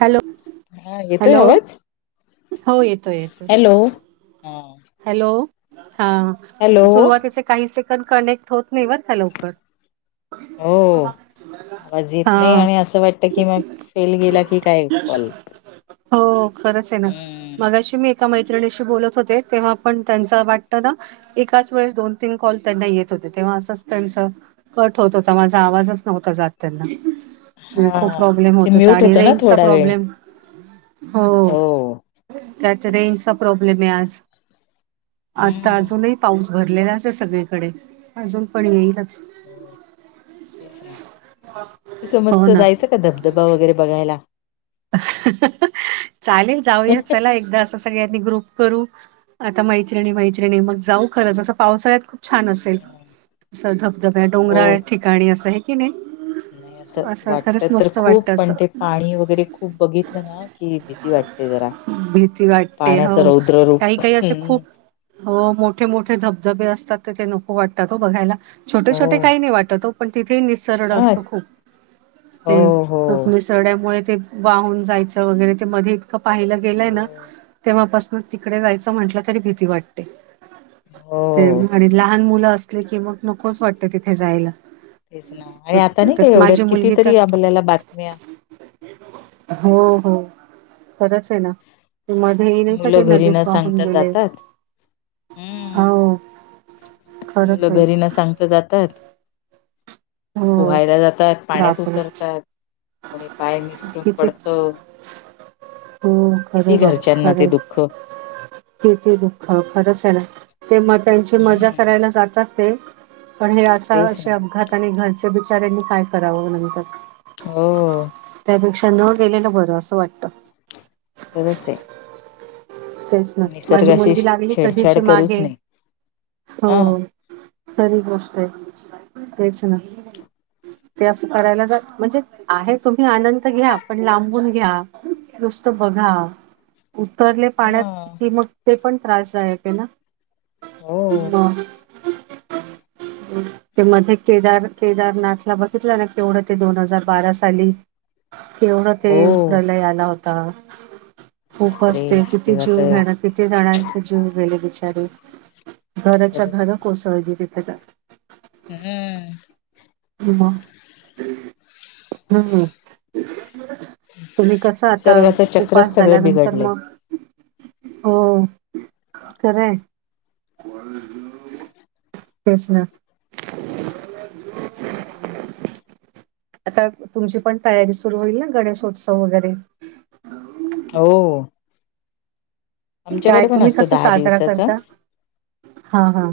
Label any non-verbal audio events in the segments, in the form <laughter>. Hello हा येतोय hello आवाज? हो येतोय येतोय हॅलो. हा हॅलो हा हॅलो सुरुवातीचे काही सेकंड कनेक्ट होत नाही बर का लवकर. हो आवाज येत हा नाही आणि असं वाटत की मग फेल गेला की काय कॉल. हो खरंच आहे ना हम्म मगाशी मी एका मैत्रिणीशी बोलत होते. तेव्हा पण त्यांचा वाटत ना, एकाच वेळेस दोन तीन कॉल त्यांना येत होते तेव्हा असंच त्यांच. कट होत होता माझा आवाजच नव्हता जात त्यांना. आणि खूप हा प्रॉब्लेम ते होत होता म्यूट आणि ना रिंग्जचा थोडा वेळ प्रॉब्लेम. हो त्यात रेंजचा प्रॉब्लेम आहे आज. आता हम्म अजूनही पाऊस भरलेलाच आहे सगळीकडे अजून पण येईलच. त सं हो मस्त ना <unintelligible> जायचं कदम डबा वगैरे बघायला. चालेल जाऊया चला एकदाच. सगळ्यांनी ग्रुप करू आता मैत्रिणी मैत्रिणी मग जाऊ खरंच असं पावसाळ्यात खूप. छान असेल असं धबधब्या हो डोंगरा ठिकाणी असं हे. की नाही नाही असं वाटत खरंच तर मस्त खूप वाटतं पण असं. ते पाणी वगैरे खू ''--'' खूप बघितलं ना की भीती वाटते जरा. भीती वाटते पाण्याचं हो रौद्र काही रूप. काही असे खूप. हो मोठे मोठे धबधबे असतात ते ते नको वाटतात का बघायला. छोटे हो छोटे काही नाही वाटतो पण तिथे निसरळ हा असतो खूप हो ते. हो क मिसड्यामुळे ते वाहून जायचं वगैरे ते मधी. त पाहिलं गेलंय ना हो. तेव्हापासून तिकडे जायचं म्हटलं तरी भीती वाट ''--'' ते ते हो आणि लहान मुलं असले की मग नकोच वाटत तिथे जायला. तेच ना आणि आता तर- नाही काय तर माझी एवढ्यात मुलगी तर कितीतरी आपल्याला बातम्या. हो हो, खरंच आहे ना, ते मध्येही नाही का ते मुलं घरी न नदीत वाहून सांगता गेले जातात. हम्म, हो मुलं खरंच आहे घरी ना सांगता जातात. हो पोहायला जातात पाण्यात बापरे उतरतात कोणी पाय निसटून किती पडत. हो खरे किती बाप घरच्यांना ते खरे दुःख. किती दुःख खरंच आहे ना ते मग त्यांची मजा हम्म करायला जातात. ते पण हे असा तेच ना असे अपघात आणि घरचे बिचाऱ्यांनी काय करावं नंतर. अ, त्यापेक्षा न गेलेलं बरं असं वाटत. खरंच आहे. तेच ना माझी निसर्गाशी मुलगी लागली छेडछाड कधीची करूच मागे नाही हो. हा खरी गोष्ट आहे तेच ना. ते असं करायला जा म्हणजे आहे तुम्ही आनंद घ्या पण लांबून घ्या. नुसत बघा उत्तर ''--'' पाण्यात हा कि मग ते पण त्रासय ते ना, हो ते मध्ये केदार केदारनाथला बघितलं ना केवढं ते दोन हजार बारा साली. केवढं ते हो प्रलय आला होता. खूप बापरे असते किती तेव्हा जीव तर घेण्या. किती जणांचे जीव गेले बिचारे घराच्या खरंच घर कोसळली तिथे तर. अ हम्म, की मग हम्म, तुम्ही कसं आता निसर्गाचं चक्रच उपास सगळं झाल्यानंतर बिघडलंय मग. हो खरं आहे. तेच ना, <inaudible> आता तुमची पण तयारी सुरू होईल ना, गणेशोत्सव वगैरे. हो. काय आमच्याकडे पण तुम्ही असतो कसं दहा साजरा दिवसाचा करता. हा हा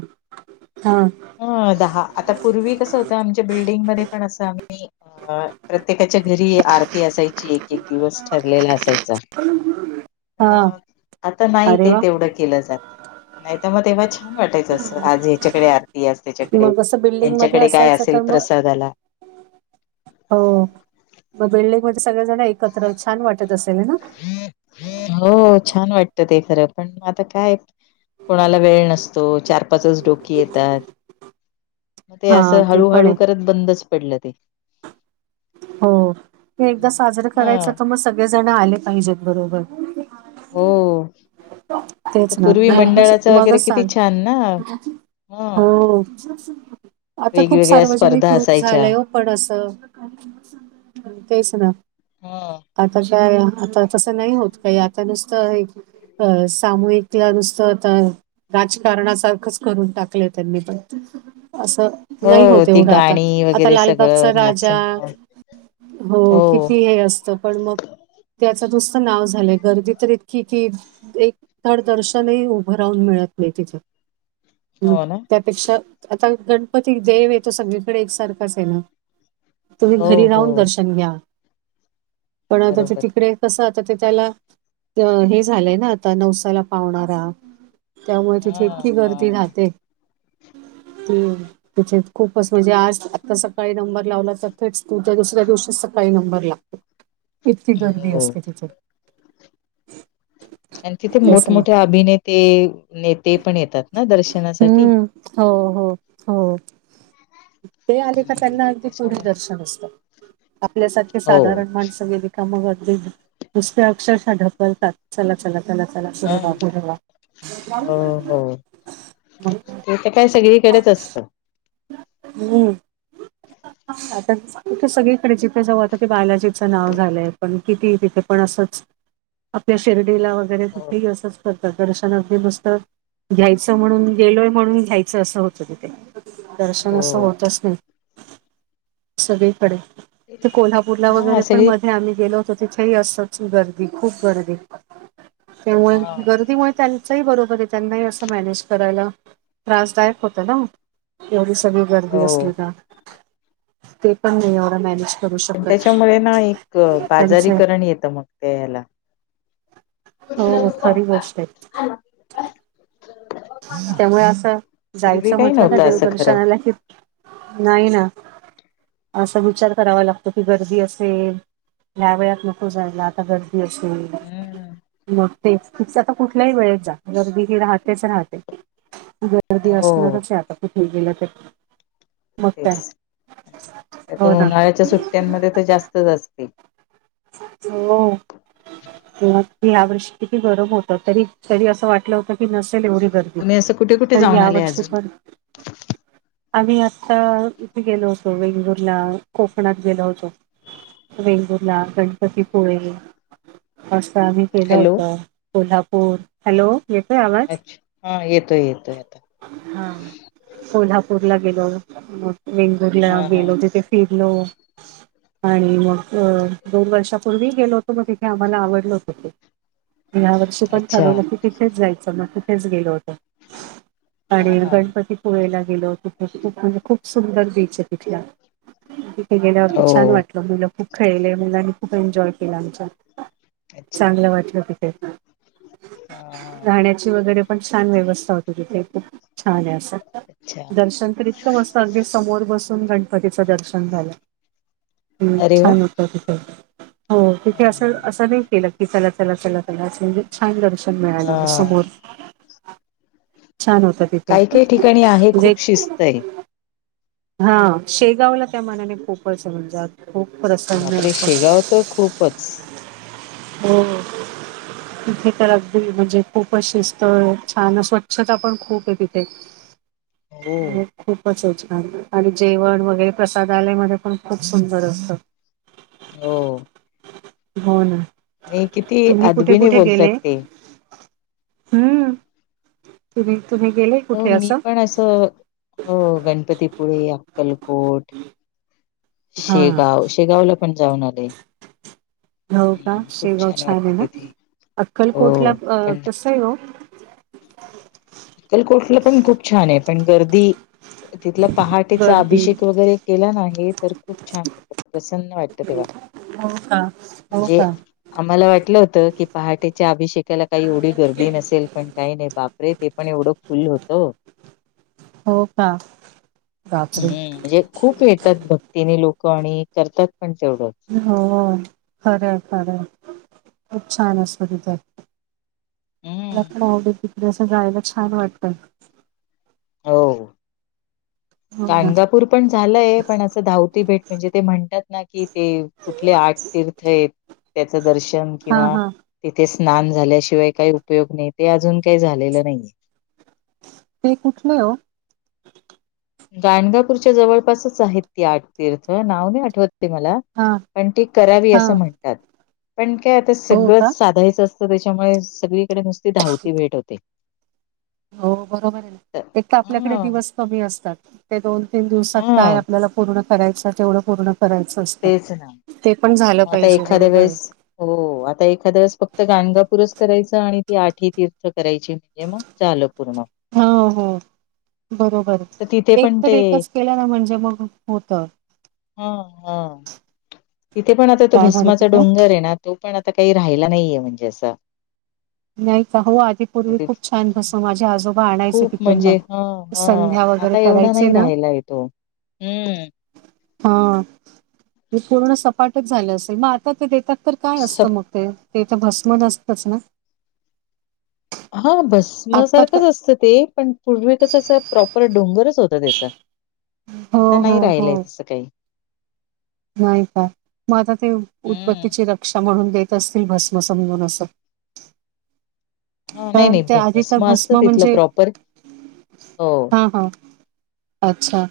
हा, अ दहा आता पूर्वी कसं होतं आमच्या बिल्डिंगमध्ये पण असं आम्ही अ प्रत्येकाच्या घरी आरती असायची. एक एक दिवस ठरलेला असायचा. हा आता नाही अरे ते वा तेवढं केलं जात नाही तर मग तेव्हा छान वाटायचं असं आज ह्याच्याकडे आरती आज त्याच्याकडे मग असं बिल्डिंग मध्ये ह्याच्याकडे काय असायचं असेल तर मग प्रसादाला हो मग बिल्डिंगमध्ये सगळेजण एकत्र छान वाटत असेल ना, हो छान वाटत ते खरं पण आता काय कोणाला वेळ नसतो. चार पाचच डोकी येतात. मग ते हा असं ते पण हळूहळू आहे करत बंदच पडलं ते. हो ते एकदा साजरां हा करायचा तर मग सगळे जण आले पाहिजेत बरोबर. हो त तेच ना पूर्वी मगच मंडळाचं वगैरे मगच किती सांग छान ना, ह हो आता खूप वेगवेगळ्या स्पर्धा सार्वजनिक रूप असायच्या झालंय हो. पण असं तेच ना, हा, आताच्या आता तसं नाही होत काही आता नुसतं हे सामूहिकला नुसतं आता राजकारणासारखंच करून टाकलं त्यांनी पण असं नाही हो होत ती एवढं आता गाणी आता वगैरे लालबागचा सगळं राजा नाचणं हो किती हे अस चपळ मग त्याच नुसतं नाव झालंय गर्दी तर इतकी कि एक धड दर्शनही उभं राहून मिळत नाही तिथं मग हो ना त्यात पेक्षा आता गणपती देव आहे तो सगळीकडे एकसारखाच आहे ना, तुम्ही हो घरी हो राहून दर्शन घ्या. पण आता ते बरोबर तिकडे कसं आता ते त्याला हे झालंय ना आता नवस नवसाला पावणारा त्यामुळे हा तिथे इतकी हा गर्दी राहते. हम्म, तिथे खूपच म्हणजे आज आता सकाळी नंबर लावला तर तेच तुमचा दुसऱ्या दिवशी सकाळी नंबर लागतो. <inaudible> इतकी गर्दी हो असते तिथे. आणि तिथे तेच ना. मोठमोठे अभिनेते नेते पण येतात ना दर्शनासाठी. हम्म. हो हो हो. ते आले का हम्म त्यांना अगदी पुढे त्याच्यामुळे दर्शन असतं. आपल्यासारखे हो साधारण माणसं गेली का मग अगदी नुसत्या अक्षरशः ढकलतात चला चला चला, चला हा पुढं पुढं व्हा. हो हो मग ते काय सगळीकडेच असतं. हम्म, आता कुठं सगळीकडे जिथे जाऊ आता बालाजी चं नाव झालंय पण किती तिथे पण असंच, आपल्या शिर्डीला वगैरे हो कुठेही असंच. दर्शन अगदी मस्त घ्यायचं म्हणून गेलोय म्हणून घ्यायचं असं होतं तिथे. दर्शन असं हो होतच नाही सगळीकडे. ते कोल्हापूरला वगैरे हा पण सगळी मध्ये आम्ही गेलो. त तिथेही असंच गर्दी खूप गर्दी त्यामुळे हा गर्दीमुळे त्यां त्यांचही बरोबर आहे. त्यांना असं मॅनेज करायला त्रासदायक होत ना. एवढी स गळी गर्दी हो असली का. ते पण नाही एवढ मॅनेज करू पण शकत त्याच्यामुळे ना एक त्यांच बाजारीकरण येतं मग त्या हेला. हो खरी गोष्ट आहेत. त्यामुळे असं पूर्वी जायचं काही म्हटलं का नव्हतं असं खरं. देवदर्शनाला कि, नाही ना. असा विचार करावा लागतो की, गर्दी असेल ह्या वेळात नको जायला. आता गर्दी तेच हम्म. म्हटलं, मग तेच की आता कुठल्याही वेळेत जा गर्दी ही राहतेच राहते. गर्दी हो असणारच आहे आता कुठे गेलं तर, मग काय हो आता ना उन्हाळ्याच्या सुट्टयांमध्ये तर जास्तच असते. हो. मग ह्या वर्षी किती गरम होत. तरी तरी असं वाटलं होतं की नसेल एवढी गर्दी तुम्ही असं कुठे कुठे तरी जाऊन आले ह्यावर्षी अजून? पण आम्ही आत्ता इथे गेलो होतो वेंगलूरला. कोकणात गेलो होतो. वेंगुर्ल ला, गणपतीपुळे असं आम्ही केलं हॅलो होत. कोल्हापूर, हा हॅलो, येतोय आवाज? अच्छा हा येतोय येतोय आता. हा कोल्हापूर ला गेलो. मग वेंगुर ला हा हा गेलो. तिथे फिरलो आणि मग दोन वर्षापूर्वी गेलो होतो. मग तिथे आम्हाला आवडल होत ते. ह्या वर्षी पण अच्छा ठरवलं की, तिथेच जायचं. मग तिथेच गेलो होतो. हा आणि हा गणपतीत पुळेला गेलो होतो. तिथ खूप म्हणजे खूप सुंदर बीच आहे तिथला हे गेल्यावरती छान हो वाटलं. मुलं खूप खेळले मुलांनी खूप एन्जॉय केला आमच्या. अच्छा चांगलं वाटलं तिथे. हा हा. गाण्या राहायची वगैरे पण छान व्यवथा हो तिथे. खूप छान आहे असं. अच्छा दर्शन तर इतकं मस्त अगदी समोर बसून गणपतीचं दर्शन झालं. हम्म, अरे वा छान होत ते. हो तिथे हा असं हा. असं नाही केलं की, चला चला चला चला असं म्हणजे, छान दर्शन मिळालं. हा समोर छान होत. तिथे काय काही ठिकाणी आहे म्हणजे खूप शिस्त आहे. हा शेगावला त्या मनाने पोकळस म्हणून जात. खूप प्रसन्न बापरे होत. शेगाव तर खूपच. हो हो. तिथे तर अगदी म्हणजे खूप अशी स्थळ छान, स्वच्छता पण खूप आहे तिथे. <inaudible> हो. खूपच आणि जेवण वगैरे प्रसादालयमध्ये पण खूप सुंदर असतं. हो. हो ना. आणि किती तुम्ही कुठे आदरीने कुठे बोलतात गेले ते. हम्म. तुम्ही तुम्ही गेले? हो. कुठे मी असं पण असं हो गणपतीपुळे, अक्कलकोट हा शेगाव शेगावला पण जाऊन आले. हो का ह खूप शेगाव छान वाटत आहे ना तिथे. हो. पण, हॅलो. अक्कलकोटला पण खूप छान आहे. पण गर्दी तिथलं पहाटेचा गर्दी अभिषेक वगैरे, केला ना तर खूप छान वाटतं. प्रसन्न वाटत तेव्हा. हो का हो म्हणजे, का आम्हाला वाटलं होतं की पहाटेच्या अभिषेकाला काही एवढी गर्दी नसेल पण काही नाही बापरे ते पण एवढं फुल होत हो का बापरे हम्म म्हणजे खूप येतात भक्तीनी लोक आणि करतात पण तेवढं. हो खरंय खरंय खूप छान असत तिथ. मला हम्म. प आवडे तिकडे असं जायला छान वाटतय. हो. हो ना गाणगापूर पण झालंय पण असं धावती भेट म्हणजे ते म्हणतात ना कि कि ते कुठले आठ तिर्थ यत त्याच दर्शन हा किंवा हा तिथे स्नान झाल्याशिवाय काही उपयोग नाही ते अजून काही झालेलं नाहीये. ते कुठलय ओ? गाणगापूरच्या जवळपासच आहेत ती आठ तिर्थ नाव नाही आठवत ते मला. हा पण ती करावी हा असं म्हणतात पण काय आता हो का सगळंच साधायचं अस त त्याच्यामुळे सगळीकडे नुसती धावती भेट होते. हो बरोबर आहे एक तर आपल्याकडे दिवस कमी असतात ते दोन तीन दिवसात काय हा आपल्याला पूर्ण करायच तेवढं पूर्ण करायचं असतं तेच ना. ते पण झालं मग आता पाहिजे एखाद्या बरोबर. वेळेस हो. आता एखाद्या वेळेस फक्त गाणगापूरच करायचं आणि ती आठ ही तीर्थ करायची म्हणजे मग झालं पूर्ण. हा हो बरोबर तर तिथे एक पण तर ते एकच केलं ना म्हणजे मग होत. हा हा. तिथे पण आता तो काय म्हणत भस्माचा होत्या डोंगर आहे ना तो पण आता काही राहिला नाहीे म्हणजे असं. नाही का हो आधी पूर्वी खूप छान भस माझे आजोबा आणायचे तिकडनं. ह संध्या वगैरे आता एवढा करायचे नाही ना राहिलाय तो हम्म. हा ते पूर्ण सपाटच झालं असेल मग आता ते देतात? तर काय असतं सप मग ते ते इथं भस्म असतच ना? हा आता तर भस्मसारखंच असतं ते पण पूर्वी कस अस प्रॉपर डोंगरच होता त्याचा. हो आता नाही हो हो राहिलय तसं काही. नाही काय मग आता ते हम्म उदबत्तीची रक्षा म्हणून देत असतील भस्म समजून असं. हा नाही कारण नाही ते भ- आदिता असतं भस्म तिथलं म्हणजे प्रॉपर हो हा हा. अच्छा.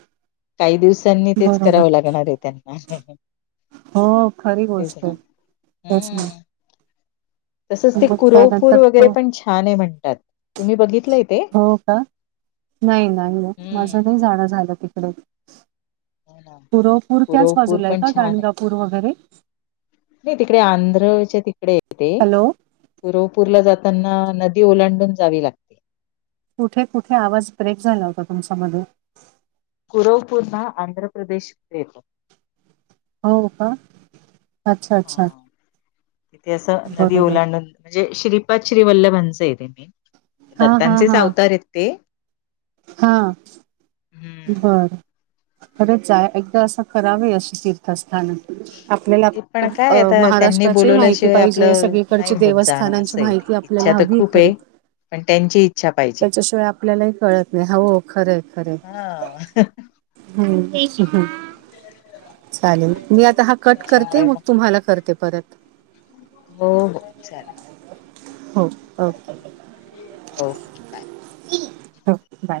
काही दिवसांनी तेच बरोबर करावं लागणार आहे त्यांना. हो खरी तेच गोष्ट ना आहे तेच न. तसंच ते कुरवपूर तो वगैरे पण छान आहे म्हणतात तुम्ही बघितलंय ते? हो का. नाही नाही ना हम्म माझं नाही जाणं झालं तिकडे? हो ना गुरवपूर त्याच कुरवपूर बाजूला आहे पण का छान आहे गाणगापूर वगैरे? नाही तिकडे आंध्रच्या तिकडे य ते. हॅलो गुरवपूरला जाताना नदी ओलांडून जावी लागते. कुठे कुठे आवाज ब्रेक झाला होता तुमचा मध्ये. कुरवपूर ना आंध्र प्रदेश कडे येत. हो का अच्छा अच्छा. तिथे असं नदी बरोबर ओलांडून म्हणजे श्रीपाद श्रीवल्लभांचं आहेे ते मे हा हा दत्तांचेच हा अवतार आहेत ते. हा. हम्म. बरं खरंच जा एकदा असं करावें अशी तीर्थस्थान. आपल्याला, ते पण काय अ आता त्यांनी महाराष्ट्राची माहिती बोलवल्याशिवाय पाहिजे आपलं नाही सगळीकडची होत जाणं देवस्थानांची असं आहे ते. माहिती आपल्याला इच्छा तर हवी खूप खरी? आहे पण त्यांची इच्छा पाहिजे त्याच्याशिवाय आपल्यालाही कळत नाही हाव खरं आहे खर आहे. हा हम्म अहं, चालेल मी आता हा कट करते मग तुम्हाला करते. परत हो हो चालेल. हो ओके. ओ. हो बाय